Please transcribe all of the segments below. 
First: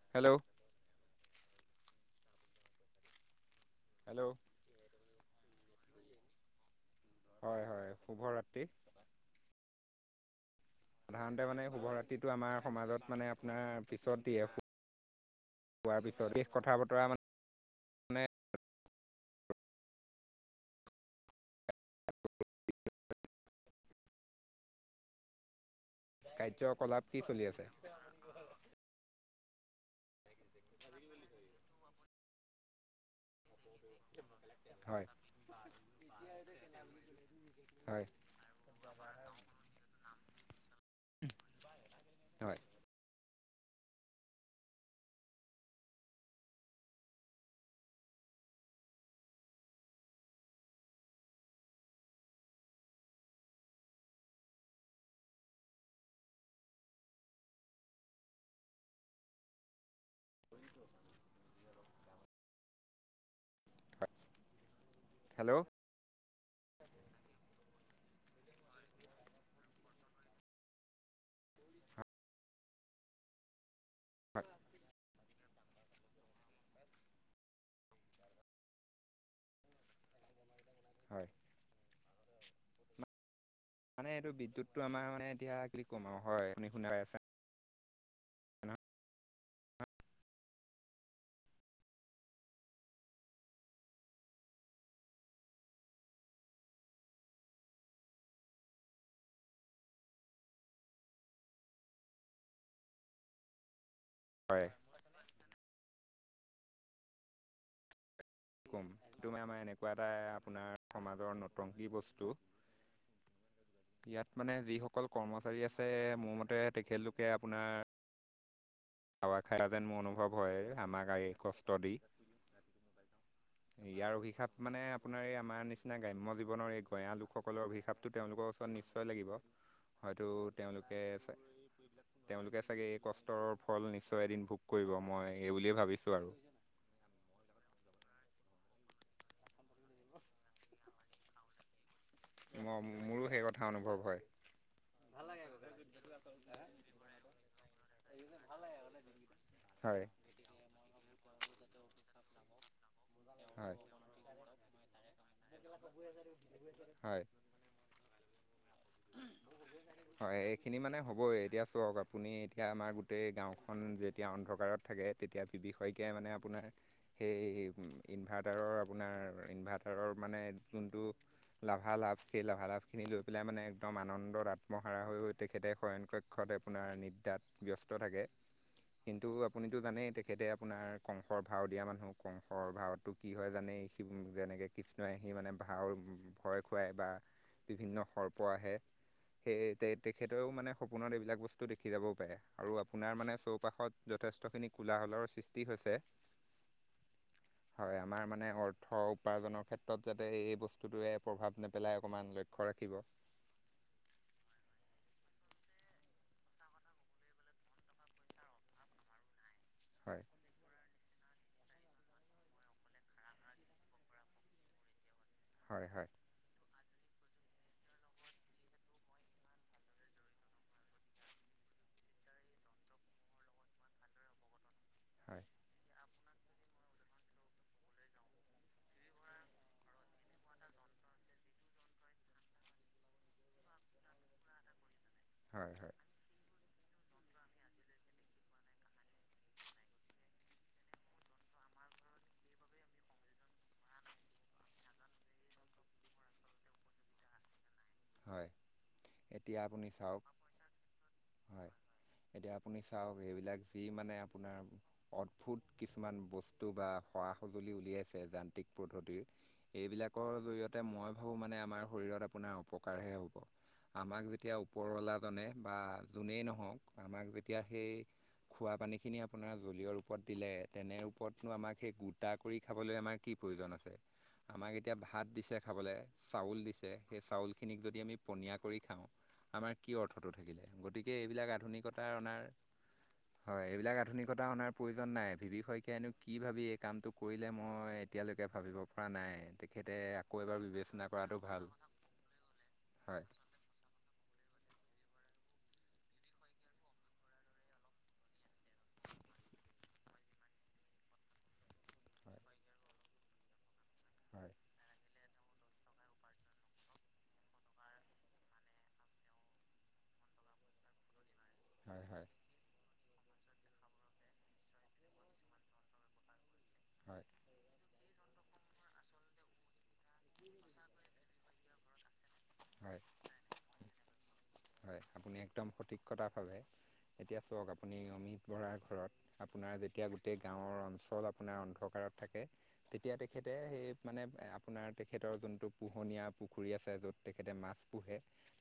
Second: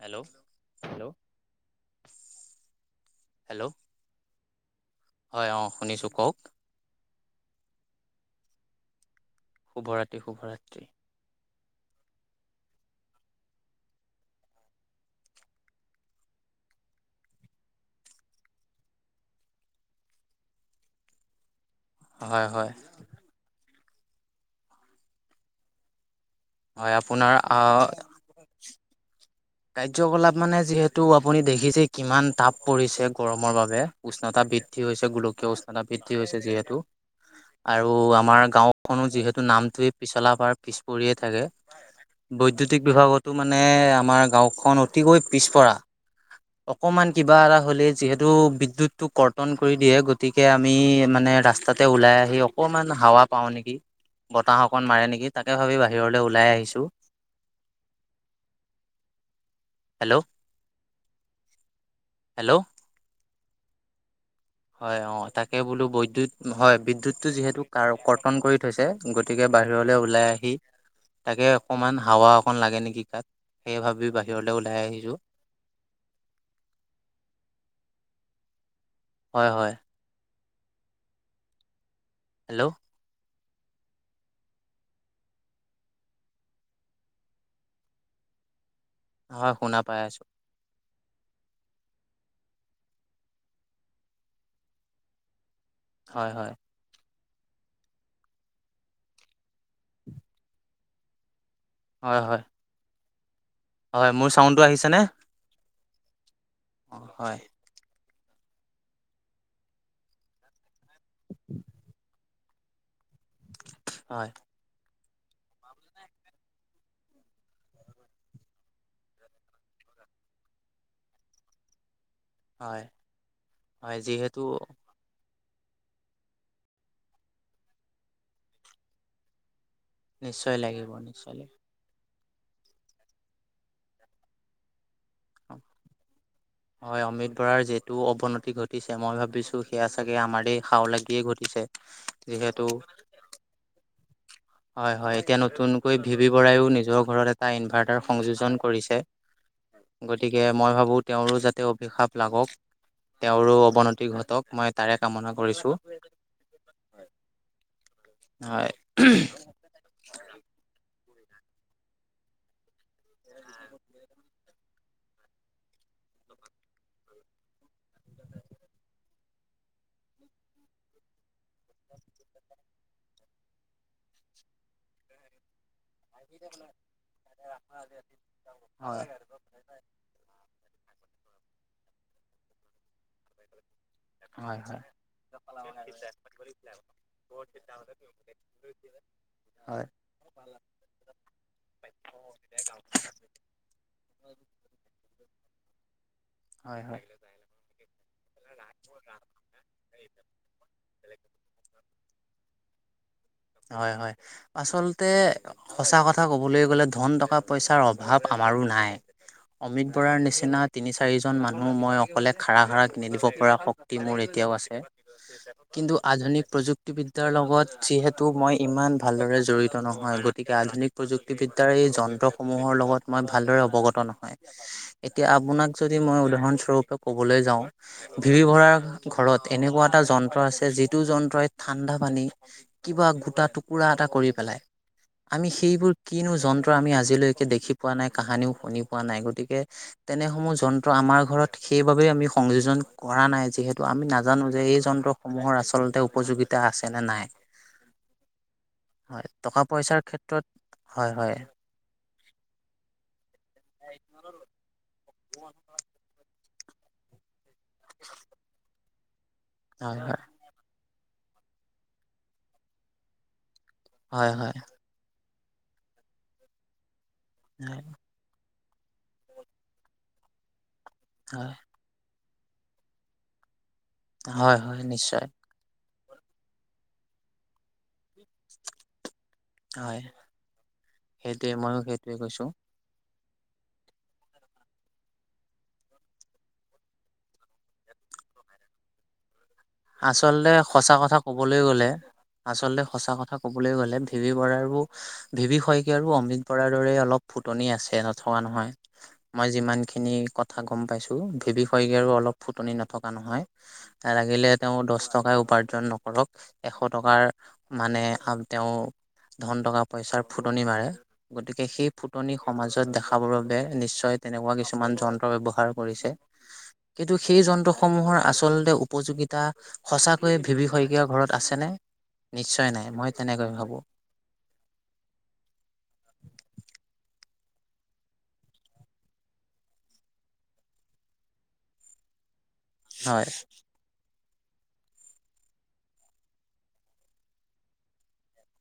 Hello hello hello hello হয় অঁ শুনিছোঁ কওক হয় হয় শুভ ৰাতি্ৰি শুভৰাত্ৰি শুভৰাত্ৰি সাধাৰণতে মানে শুভৰাত্ৰিটো আমাৰ সমাজত মানে আপোনাৰ পিছত হোৱাৰ পিছত শে কথা বতৰা মানে মানে হয় হয় হয় কাৰ্যকলাপ কি আপোনাৰ চলি আছে আহ কাৰ্যকলাপ মানে যিহেতু আপুনি দেখিছে কিমান তটাপ পৰিছে গৰমৰ বাবে উষ্ণতা বৃদ্ধি হয় হৈছে গোলকীয় উষ্ণতা বৃদ্ধি হৈছে যিহেতু আৰু হয় আমাৰ গাঁও কো যিহেতু নামটোৱে পিছলাাবাৰ পিছ পৰিয়ে থাকে হয় বৈদ্য়ুতিক বিভাগতো মানে আমাৰ গাঁওখন অতিকৈ পিছপৰা অকমান কিবা এটা হ'লে যিহেতু বিদ্যুত টো কৰ্তন কৰি দিয়ে গতিক আমি মানে ৰাস্তাতে ওলাই আহি অকমান হাৱা পাওঁ নেকি বতাহ অকন মাৰে নেকি তাকে ভাবি বাহিৰলৈ ওলাই আহিছো হেল্ল' হেল্ল' হয় হয় অ তাকে হেল্ল' বোলো বৈদ্যুত হয় বিদ্যুত টো যিহেতু কাৰ কৰ্তন কৰি থৈছে গতিকে বাহিৰলৈ ওলাই আহি তাকে অকমান হাৱা অকন লাগে নেকি তাত সেই ভাবি হয় বাহিৰলৈ ওলাই আহিছো হয় হয় হয় হেল্ল' মানে এইটো বিদ্যুতটো আমাৰ মানে এতিয়া কি কম আৰু হয় আপুনি শুনাই আছা অ হয় শুনা পাই আছো হয় হয় হয় হয় হয় মোৰ চাউণ্ডটো হয় আহিছেনে অঁ হয় ক'ম তুমাৰ আমাৰ এনেকুৱা এটা আপোনাৰ সমাজৰ নতংকী বস্তু [unintelligible] ইয়াত মানে যিসকল কৰ্মচাৰী আছে মোৰ মতে তেখেতলোকে আপোনাৰ হাৱা খাইা যেন মোৰ অনুভৱ হয়, আমাৰ গাড়ীৰ কষ্ট দি। হয়। হয় ইয়াৰ যিহেতু অভিশাপ মানে আপোনাৰ এই আমাৰ নিচিনা গ্ৰাম্য জীৱনৰ এই গঞয়া লোকসকলৰ অভিশাপটো তেওঁলোকৰ ওচৰত নিশ্চয় লাগিব। হয়তো নিশ্চয় লাগিব তেওঁলোকে নিশ্চয় লাগিব তেওঁলোকে চাগে এই কষ্টৰৰ ফল নিশ্চয় এদিন ভোগ কৰিব মই এই বুলিয়েই ভাবিছোঁ আৰু। হয়, অমিত বৰাৰ যিহেতু অৱনতি ঘটিছে, মই ভাবিছোঁ সেয়া চাগে আমাৰ খাও লাগিয়ে ঘটিছে। [inaudible] ম মোৰো সেই কথা অনুভৱ হয়। হয় হয়, এতিয়া নতুনকৈ ভি ভি বৰাইও নিজৰ ঘৰত এটা ইনভাৰ্টাৰ সংযোজন কৰিছে। হয়। গতিকে মই ভাবোঁ, তেওঁৰো যাতে অভিশাপ লাগক, তেওঁৰো হয় অৱনতি ঘটক মই তাৰে কামনা কৰিছোঁ। হয়। হয়। হয় এইখিনি মানে হ'বই। এতিয়া চাওক আপুনি এতিয়া আমাৰ গোটেই গাঁওখন যেতিয়া অন্ধকাৰত থাকে তেতিয়া বিবি শইকীয়াই মানে আপোনাৰ সেই ইনভাৰ্টাৰৰ আপোনাৰ ইনভাৰ্টাৰৰ মানে যোনটো লাভালাভ সেই লাভালাভখিনি লৈ পেলাই মানে একদম আনন্দত আত্মহাৰা হৈ তেখেতে শয়ণ কৰে। প্ৰক্ষত আপোনাৰ নিদ্ৰাত ব্যস্ত থাকে। হয় কিন্তু আপুনিতো জানেই তেখেতে আপোনাৰ কংসৰ ভাও দিয়া মানুহ, কংসৰ ভাওত তো কি হয় জানেই, সি হয় যেনেকৈ হয় কৃষ্ণই আহি মানে ভাওৰ ভয় খুৱাই বা বিভিন্ন সৰ্প আহে সেই হয় তে-তেখেতেও মানে সপোনত এইবিলাক বস্তু দেখি যাবও পাৰে আৰু আপোনাৰ চৌপাশত মানে যথেষ্টখিনি কোলাহলৰ সৃষ্টি হৈছে হয়, হয়। হয়, আমাৰ মানে অৰ্থ উপাৰ্জনৰ ক্ষেত্ৰত যাতে এই বস্তুটোৱে প্ৰভাৱ নেপেলাই অকণমান লক্ষ্য ৰাখিব। হয়, হয়। আচলতে সঁচা কথা ক'বলৈ গ'লে ধন টকা পইচাৰ অভাৱ আমাৰো নাই। অমিত বৰাৰ হয় নিচিনা তিনি চাৰিজন মানুহ মই অকলে খাৰা খাৰা কিনি দিব পৰা শক্তি মোৰ এতিয়াও আছে। হয় কিন্তু হয় আধুনিক প্ৰযুক্তিৰ যোক্তিবিদ্যাৰ লগত যিহেতু মই ইমান ভালদৰে জড়িত নহয় গতিকে আধুনিক প্ৰযুক্তিবদ্যয়াৰ এই যন্ত্ৰসমূহৰ লগত মই ভালদৰে অৱগত নহয়। এতিয়া হয় আপোনাক যদি মই উদাহৰণস্বৰূপে ক'বলৈ যাওঁ ভিভি ভৰাৰ ঘৰত এনেকুৱা এটা যন্ত্ৰ আছে যিটো যন্ত্ৰই ঠাণ্ডা পানী কিবা গোটা টুকুৰা এটা কৰি পেলাই আমি হয় হয় সেইবোৰ কিনো যন্ত্ৰ আমি আজিলৈকে দেখি পোৱা নাই, কাহানিও শুনি পোৱা নাই গতিকে তেনেসমূহ যন্ত্ৰ আমাৰ ঘৰত সেইবাবেই আমি সংযোজন কৰা নাই যিহেতু আমি নাজানো যে এই যন্ত্ৰসমূহৰ আচলতে উপযোগিতা আছেনে নাই। হয় হয়। এতিয়া টকা আপুনি পইচাৰ ক্ষেত্ৰত চাওক হয়, হয়। এতিয়া আপুনি চাওক এইবিলাক যি মানে আপোনাৰ অদ্ভুত কিছুমান বস্তু বা সৰা সঁজুলি উলিয়াইছে যান্ত্ৰিক পদ্ধতিৰ, হয় হয় এইবিলাকৰ জৰিয়তে মই ভাবোঁ মানে আমাৰ শৰীৰৰত আপোনাৰ অপকাৰহে হ'ব। আমাক হয় যেতিয়া ওপৰৱালাজনে বা যোনেই নহওক আমাক যেতিয়া হয় সেই খোৱা পানীখিনি আপোনাৰ জলীয়ৰ ওপৰত দিলে তেনে ওপৰতনো হয় আমাক সেই গোট টা কৰি খাবলৈ আমাৰ কি প্ৰয়োজন আছে, হয় আমাক হয় এতিয়া ভাত নিশ্চয় দিছে খাবলৈ। চাউল দিছে, সেই চাউলখিনিক যদি আমি পনীয়া কৰি খাওঁ আমাৰ কি হয় অৰ্থটো থাকিলে। গতিকে এইবিলাক সেইটোৱে ময়ো আধুনিকতা সেইটোৱে অনাৰ কৈছো হয়, এইবিলাক আধুনিকতা অনাৰ প্ৰয়োজন নাই বিবি শইকীয়নো কি ভাবি এই কামটো কৰিলে মই এতিয়ালৈকে ভাবিব পৰা নাই। তেখেতে আকৌ আচলতে এবাৰ সঁচা বিবেচনা কথা কৰাটো ক'বলৈ ভাল গ'লে আচলতে সঁচা হয় কথা। ক'বলৈ গ'লে বিবি বৰাৰো। ভিভি শইকীয়া আৰু অমৃত বৰাৰ দৰে অলপ ফুটনি আছে নথকা নহয়। মই যিমান খিনি কথা গম পাইছো ভেৱ হয়গৈ আৰু অলপ হয় ফুটনি নথকা নহয়, লাগিলে। হয় তেওঁ দহ টকাই উপাৰ্জন নকৰক এশ টকাৰ মানে তেওঁ ধন টকা পইচাৰ ফুটনি মাৰে গতিকে সেই হয় হয় ফুটনি সমাজত দেখাবৰ বাবে নিশ্চয় তেনেকুৱা কিছুমান যন্ত্ৰ ব্যৱহাৰ কৰিছে। কিন্তু হয় সেই যন্ত্ৰসমূহৰ আচলতে উপযোগিতা সঁচাকৈয়ে ভিভি শইকীয় ঘৰত আছেনে? নিশ্চয় নাই হয় মই তেনেকৈ ভাবো। হয়, আপুনি একদম সঠিক কথাভাৱে এতিয়া চাওক আপুনি অমিত বৰাৰ ঘৰত। আপোনাৰ যেতিয়া গোটেই গাঁৱৰ অঞ্চল আপোনাৰ অন্ধকাৰত থাকে, তেতিয়া হয়। তেখেতে সেই মানে আপোনাৰ তেখেতৰ যোনটো পোহনীয়া পুখুৰী আছে য'ত তেখেতে মাছ পোহে।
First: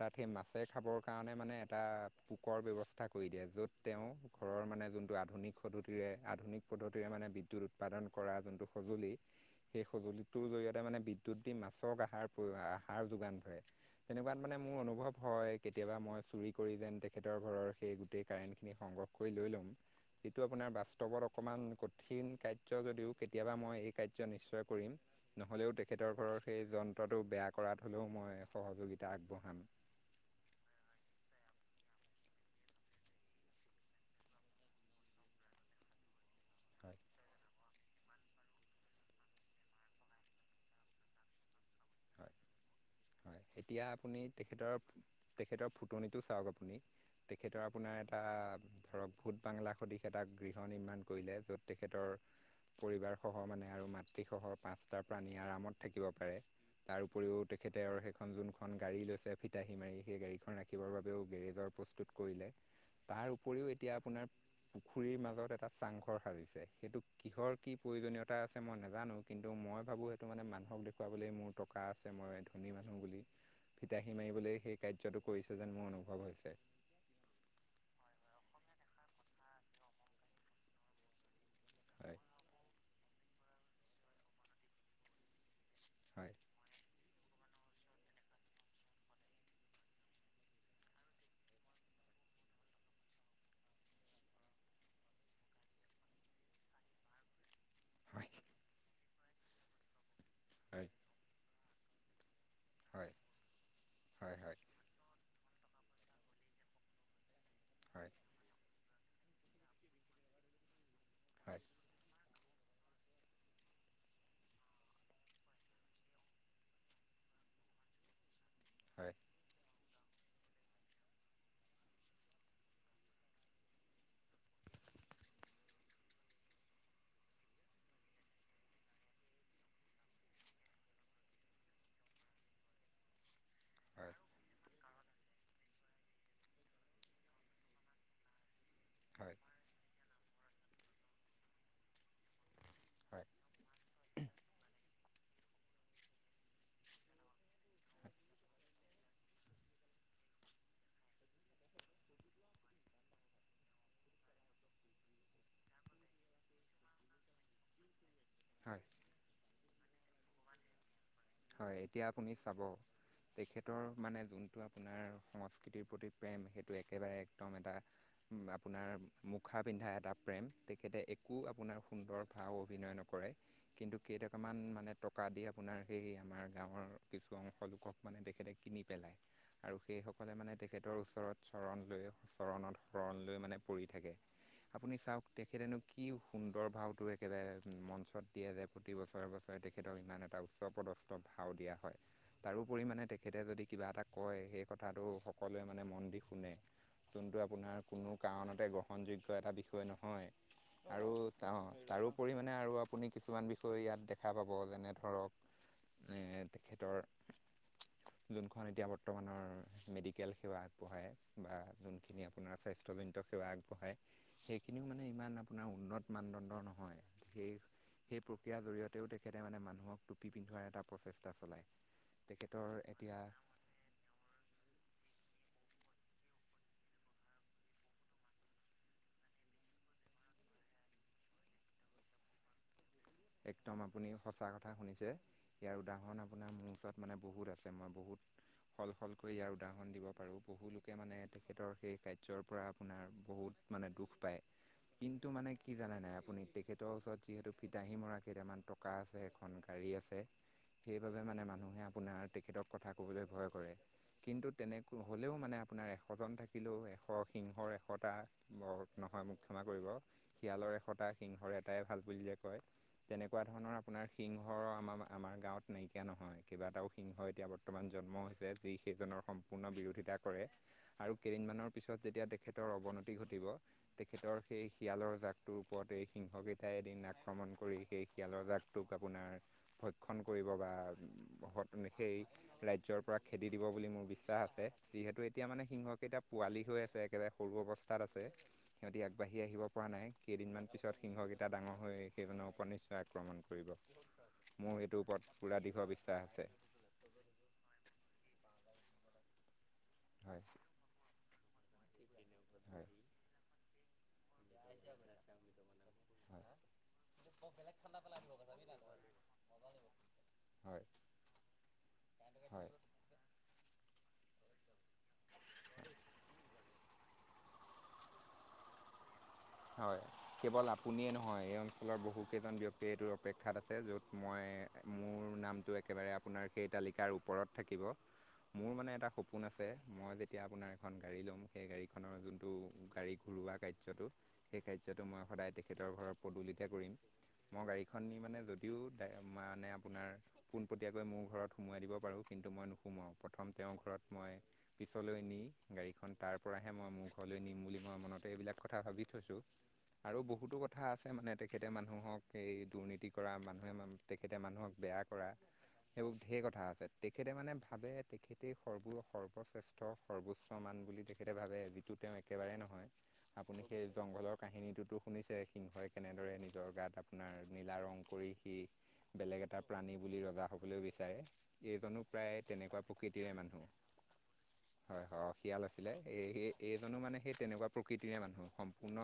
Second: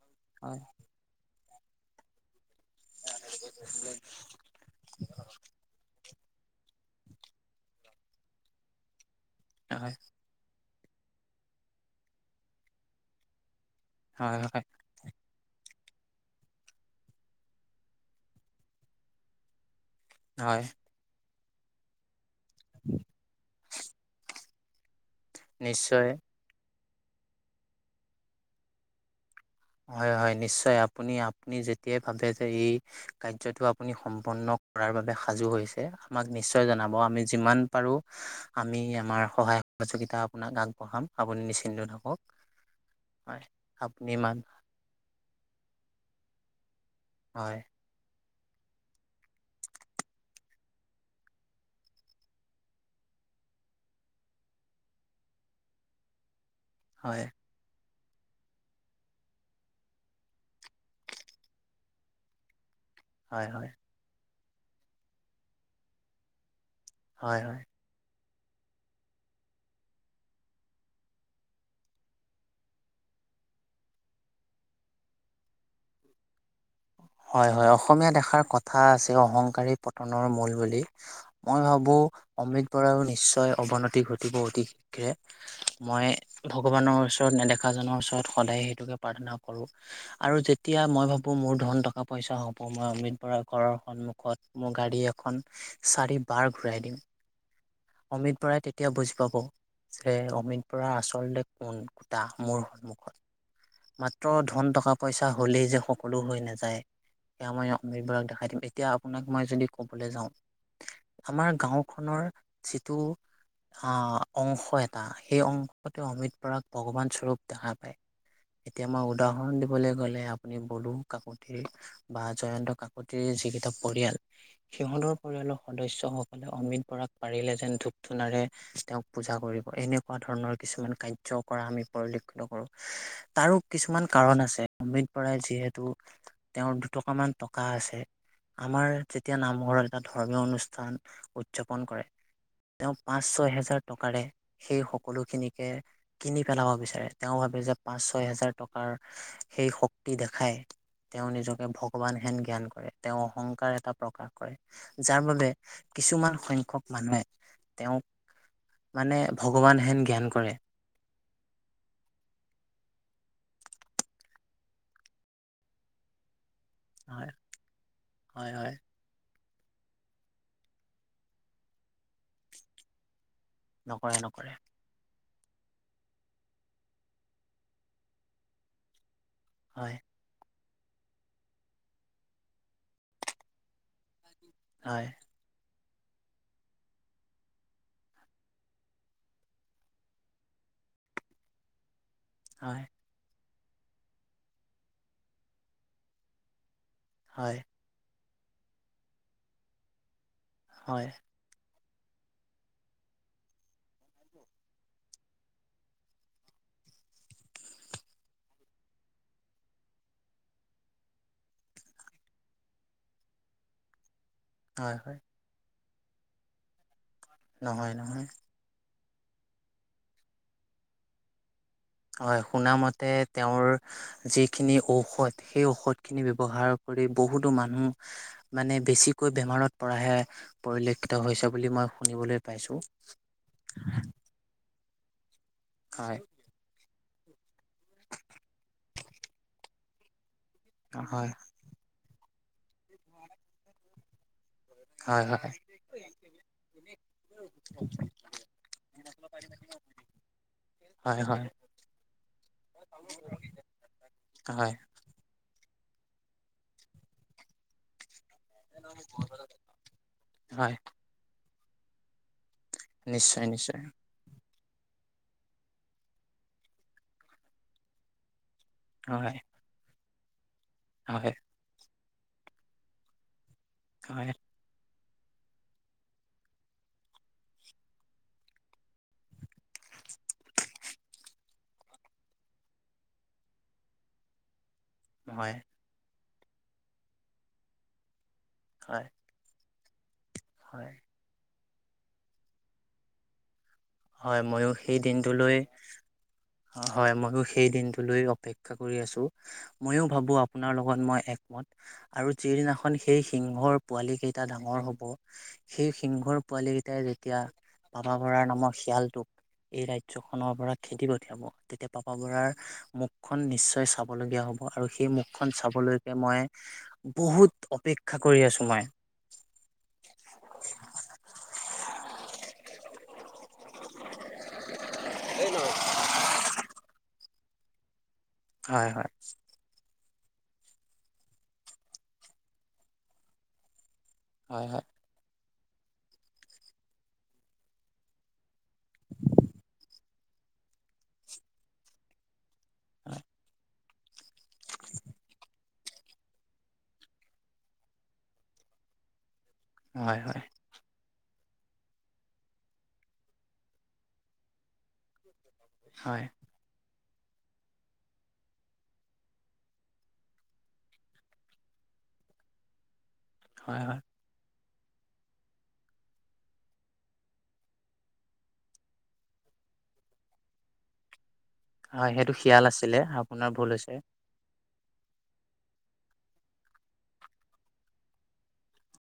তাত সেই মাছে হয় খাবৰ কাৰণে মানে এটা। পোকৰ ব্যৱস্থা কৰি দিয়ে য'ত তেওঁ ঘৰৰ মানে যোনটো আধুনিক সদ্ধতিৰে আধুনিক। পদ্ধতিৰে মানে বিদ্যুৎ উৎপাদন কৰা যোনটো সঁজুলি সেই হয় সঁজুলি। তৰ জৰিয়তে মানে বিদ্যুত দি মাছক আহাৰ আহাৰ যোগান ধৰে। তেনেকুৱাত মানে হয় মোৰ অনুভৱ হয়। কেতিয়াবা মই চুৰি কৰি যেন তেখেতৰ ঘৰৰ সেই গোটেই কাৰেণ্টখিনি সংগ্ৰহ কৰি লৈ ল'ম। যিটো হয় আপোনাৰ বাস্তৱত অকণমান কঠিন। কাৰ যদিও কেতিয়াবা মই এই কাৰ্য নিশ্চয় কৰিম নহ'লেও নিশ্চয় তেখেতৰ ঘৰত। সেই যন্ত্ৰটো বেয়া কৰাত হ'লেও মই সহযোগিতা আগবঢ়াম। হয়, হয় নিশ্চয় আপুনি আপুনি যেতিয়াই ভাবে যে এই কাৰ্যটো আপুনি সম্পন্ন কৰাৰ বাবে সাজু হৈছে। আমাক নিশ্চয় জনাব হয় আমি যিমান পাৰোঁ। আমি আমাৰ সহায় সহযোগিতা আপোনাক আগবঢ়াম আপুনি নিশ্চিন্ত থাকক। হয়, হয় এতিয়া আপুনি তেখেতৰ। তেখেতৰ ফুটনিটো চাওক আপুনি হয় তেখেতৰ আপোনাৰ এটা ধৰক ভূত বাংলা সদশ এটা গৃহ নিৰ্মাণ কৰিলে য'ত তেখেতৰ পৰিবাৰসহ মানে আৰু মাতৃসহ পাঁচটা প্ৰাণী আৰামত থাকিব পাৰে তাৰ হয় উপৰিও। তেখেতে আৰু সেইখন যোনখন গাড়ী লৈছে ফিতাহী মাৰি সেই গাড়ীখন ৰাখিবৰ বাবেও গেৰেজৰ প্ৰস্তুত। কৰিলে। তাৰ হয় উপৰিও হয় এতিয়া আপোনাৰ পুখুৰীৰ মাজত এটা চাংঘৰ সাজিছে সেইটো হয় কিহৰ হয় কি। প্ৰয়োজনীয়তা আছে মই নাজানো কিন্তু ভাবো সেইটো মানে মানুহক দেখুৱাবলৈ মোৰ ত থকা আছে মই ধনী মানুহ বুলি ফিতাহী মাৰিবলৈ সেই কাৰ্যটো কৰিছে যেন মোৰ অনুভৱ হৈছে। হয়, হয় অসমীয়া দেখাৰ কথা আছে অহংকাৰী পতনৰ মূল বুলি। মই ভাবো হয়। অমিত বৰাো নিশ্চয় অৱনতি ঘটিব অতি শীঘ্ৰে। মই হয় ভগৱানৰ ওচৰত নেদেখাজনৰ ওচৰত সদায় সেইটোকে প্ৰাৰ্থনা কৰোঁ। আৰু যেতিয়া মই ভাবো মোৰ ধন টকা। টকা পইচা হ'ব মই অমৃত বৰা ঘৰৰ সন্মুখত মোৰ গাড়ী এখন। চাৰি বাৰ ঘূৰাই দিম। হয় অমিত বৰাই তেতিয়া বুজি পাব যে অমিত হয় বৰা আচলতে কোন কুটা মোৰ হয় হয় সন্মুখত মাত্ৰ হয় ধন টকা। পইচা হ'লেই যে সকলো হৈ নাযায়। সেইয়া মই অমিত হয় বৰাক দেখাই দিম এতিয়া আপোনাক মই যদি কবলৈ যাওঁ আমাৰ হয় গাঁও। খনৰ যিটো। আহ, অংশ এটা সেই অংশতে অমিত বৰাক ভগৱান স্বৰূপ দেখা পায়। এতিয়া হয় মই হয় উদাহৰণ দিবলৈ গ'লে আপুনি বডো কাকতি। বা জয়ন্ত কাকতিৰ যিকেইটা পৰিয়াল সিহঁতৰ পৰিয়ালৰ সদস্য হওঁক অমৃত বৰাক পাৰিলে যেন ধূপ ধূনাৰে তেওঁক পূজা কৰিব, এনেকুৱা ধৰণৰ কিছুমান কাৰ্য কৰা আমি পৰিলক্ষিত কৰোঁ। তাৰো কিছুমান হয় কাৰণ আছে, অমৃত বৰাই যিহেতু তেওঁৰ দুটকা মান টকা আছে আমাৰ হয় যেতিয়া নামঘৰত এটা ধৰ্মীয় অনুষ্ঠান উদযাপন কৰে তেওঁ হয় পাঁচ-ছয় হেজাৰ টকাৰে সেই সকলো খিনিকে কিনি পেলাব বিচাৰে। তেওঁ ভাবে যে পাঁচ-ছয় হাজাৰ টকাৰ সেই শক্তি দেখায় তেওঁ নিজকে ভগৱান হেন জ্ঞান কৰে, তেওঁ অহংকাৰ এটা প্ৰকাশ কৰে। যাৰ বাবে কিছুমান সংখ্যক মানুহে তেওঁক হয়। মানে ভগৱান হেন জ্ঞান কৰে। হয় এতিয়া আপুনি চাব তেখেতৰ মানে যোনটো আপোনাৰ সংস্কৃতিৰ প্ৰতি প্ৰেম সেইটো একেবাৰে হয় একদম এটা হয় হয় আপোনাৰ মুখা পিন্ধা এটা প্ৰেম, তেখেতে একো আপোনাৰ সুন্দৰ ভাৱ অভিনয় নকৰে। কিন্তু নকৰে নকৰে কেইটকামান মানে টকা দি আপোনাৰ সেই আমাৰ গাঁৱৰ কিছু অংশ লোকক মানে তেখেতে কিনি পেলায় আৰু হয় সেই সকলে মানে তেখেতৰ ওচৰত চৰণ লৈ চৰণত শৰণ লৈ মানে পৰি থাকে। আপুনি হয় চাওক তেখেতেনো কি সুন্দৰ ভাৱটো একেবাৰে মঞ্চত দিয়ে যে প্ৰতি বছৰে-বছৰে তেখেতক ইমান এটা উচ উচ্চপদস্থ ভাও দিয়া হয় তাৰো হয় পৰিমাণে তেখেতে যদি কিবা এটা কয় সেই কথাটো সকলোৱে মানে মন দি শুনে যোনটো হয় আপোনাৰ কোনো কাৰণতে গ্ৰহণযোগ্য এটা বিষয় নহয় হয় আৰু অঁ, তাৰোপৰি মানে আৰু আপুনি কিছুমান বিষয় ইয়াত দেখা পাব যেনে ধৰক মানে তেখেতৰ যোনখন এতিয়া বৰ্তমানৰ মেডিকেল সেৱা আগবঢ়ায় বা যোনখিনি আপোনাৰ স্বাস্থ্যজনিত সেৱা আগবঢ়ায় সেইখিনিও হয় মানে হয় ইমান আপোনাৰ উন্নত মানদণ্ড নহয়, নহয় সেই-সেই নহয় প্ৰক্ৰিয়াৰ জৰিয়তেও তেখেতে মানে মানুহক টুপি পিন্ধোৱাৰ এটা প্ৰচেষ্টা চলায়। হয় তেখেতৰ শুনামতে এতিয়া তেওঁৰ যিখিনি ঔষধ সেই ঔষধ খিনি ব্যৱহাৰ কৰি বহুতো মানুহ মানে বেছিকৈ বেমাৰত পৰাহে পৰিলক্ষিত হৈছে বুলি মই শুনিবলৈ পাইছোঁ। একদম আপুনি সঁচা কথা শুনিছে, ইয়াৰ উদাহৰণ হয়, আপোনাৰ মোৰ ওচৰত মানে বহুত আছে মই বহুত সল-সলকৈ ইয়াৰ উদাহৰণ দিব পাৰোঁ। বহুলোকে মানে হয়, তেখেতৰ সেই কাৰ্যৰ পৰা আপোনাৰ বহুত মানে দুখ পায়। হয়, কিন্তু মানে হয়, কি জানে নাই আপুনি তেখেতৰ ওচৰত যিহেতু দাহি মৰা কেইটামান টকা আছে এখন গাড়ী আছে, হয়, সেইবাবে মানে হয়, মানুহে আপোনাৰ তেখেতক কথা ক'বলৈ ভয় কৰে কিন্তু হয়। তেনেক হ'লেও মানে আপোনাৰ এশজন থাকিলেও এশ সিংহৰ এশটা নহয় মোক ক্ষমা কৰিব, হয়, শিয়ালৰ এশটা সিংহৰ এটাই ভাল বুলিয় যে কয়। তেনেকুৱা নিশ্চয়, ধৰণৰ নিশ্চয়, আপোনাৰ সিংহ আমাৰ-আমাৰ গাঁৱত নাইকিয়া নহয়, কেইবাটাও সিংহ এতিয়া বৰ্তমান জন্ম হৈছে যি কেইজনৰ হয়, সম্পূৰ্ণ বিৰোধিতা কৰে আৰু হয়, কেইদিনমানৰ পিছত যেতিয়া তেখেতৰ অৱনতি ঘটিব হয়, হয়। তেখেতৰ সেই শিয়ালৰ জাকটোৰ ওপৰত এই সিংহকেইটাই এদিন আক্ৰমণ কৰি সেই শিয়ালৰ জাকটোক আপোনাৰ ভক্ষণ কৰিব বা সেই ৰাজ্যৰ পৰা খেদি দিব বুলি মোৰ বিশ্বাস আছে। যিহেতু এতিয়া হয়, মানে সিংহকেইটা পোৱালি হৈ আছে একেবাৰে সৰু অৱস্থাত আছে সিহঁতি আগবাঢ়ি আহি আহিব পৰা নাই কেইদিনমান হয়, পিছত সিংহকেইটা ডাঙৰ হৈ সেইজনৰ ওপৰত নিশ্চয় আক্ৰমণ কৰিব। হয়, ময়ো মোৰ সেই সেইটোৰ ওপৰত দিনটোলৈ পুৰা দৃঢ় বিশ্বাস আছে। হয় মইয়ো সেই দিনটোলৈ অপেক্ষা কৰি আছো মইো ভাবো হয় আপোনাৰ লগত ম আৰু হয় যিদিনাখন সেই সিংহৰ পোৱালি কেইটা ডাঙৰ হব সেই সিংহৰ হয় পোৱালি কেইটাই যেতিয়া বাবা বৰাৰ নামত খিয়ালটোক এই ৰাজ্যখনৰ পৰা হয় খেদি পঠিয়াব তেতিয়া পাপা বৰাৰ হয় মুখ মুখখন নিশ্চয় চাবলগীয়া হ'ব আৰু সেই মুখখন চাবলৈকে মই বহুত অপেক্ষা কৰি আছোঁ মই। হয় কেৱল আপুনিয়ে নহয় এই অঞ্চলৰ বহুকেইজন ব্যক্তিয়ে এইটোৰ অপেক্ষাত আছে য'ত মই মোৰ নামটো একেবাৰে আপোনাৰ সেই তালিকাৰ ওপৰত থাকিব। মোৰ হয় মানে এটা হয় সপোন আছে মই যেতিয়া আপোনাৰ এখন গাড়ী ল'ম সেই গাড়ীখনৰ যোনটো গাড়ী ঘূৰৱা কাৰ্যটো, সেই হয় হয় খাদ্যটো মই সদায় তেখেতৰ ঘৰত পদূলতে কৰিম। মই গাড়ীখন নি মানে যদিও ড মানে আপোনাৰ পোনপটীয়াকৈ মোৰ ঘৰত সোমোৱাই দিব পাৰোঁ কিন্তু মই নোসোমাওঁ প্ৰথম তেওঁৰ ঘৰত মই পিছলৈ নি গাড়ীখন তাৰ পৰাহে মই মোৰ ঘৰলৈ নিম বুলি মই মনতে এইবিলাক কথা ভাবি থৈছোঁ। হয় আৰু হয় হয় বহুতো কথা কথা আছে মানে তেখেতে মানুহক এই দুৰ্নীতি কৰা মানুহে তেখেতে মানুহক বেয়া কৰা। সেইবোৰ হয় হয় ধেৰ কথা আছে। তেখেতে মানে ভাবে তেখেতে সৰ্ব সৰ্বশ্ৰেষ্ঠ সৰ্বোচ্চ মমান বুলি তেখেতে ভাবে যিটো তেওঁ একেবাৰে নহয় আপুনি হয় সেই জংঘলৰ কাহিনীটোতো শুনিছে সিংহই কেনেদৰে নিজৰ গাত আপোনাৰ নীলা ৰং কৰি সি বেলেগ এটা প্ৰাণী বুলি ৰজা হ'বলৈও বিচাৰে। এইজনো হয় সেইটো প্ৰায় শিয়াল তেনেকুৱা আছিলে প্ৰকৃতিৰে আপোনাৰ মানুহ। ভুল হৈছে হয় হয় শিয়াল আছিলে এই সেই এইজনো মানে সেই তেনেকুৱা প্ৰকৃতিৰে মানুহ সম্পূৰ্ণ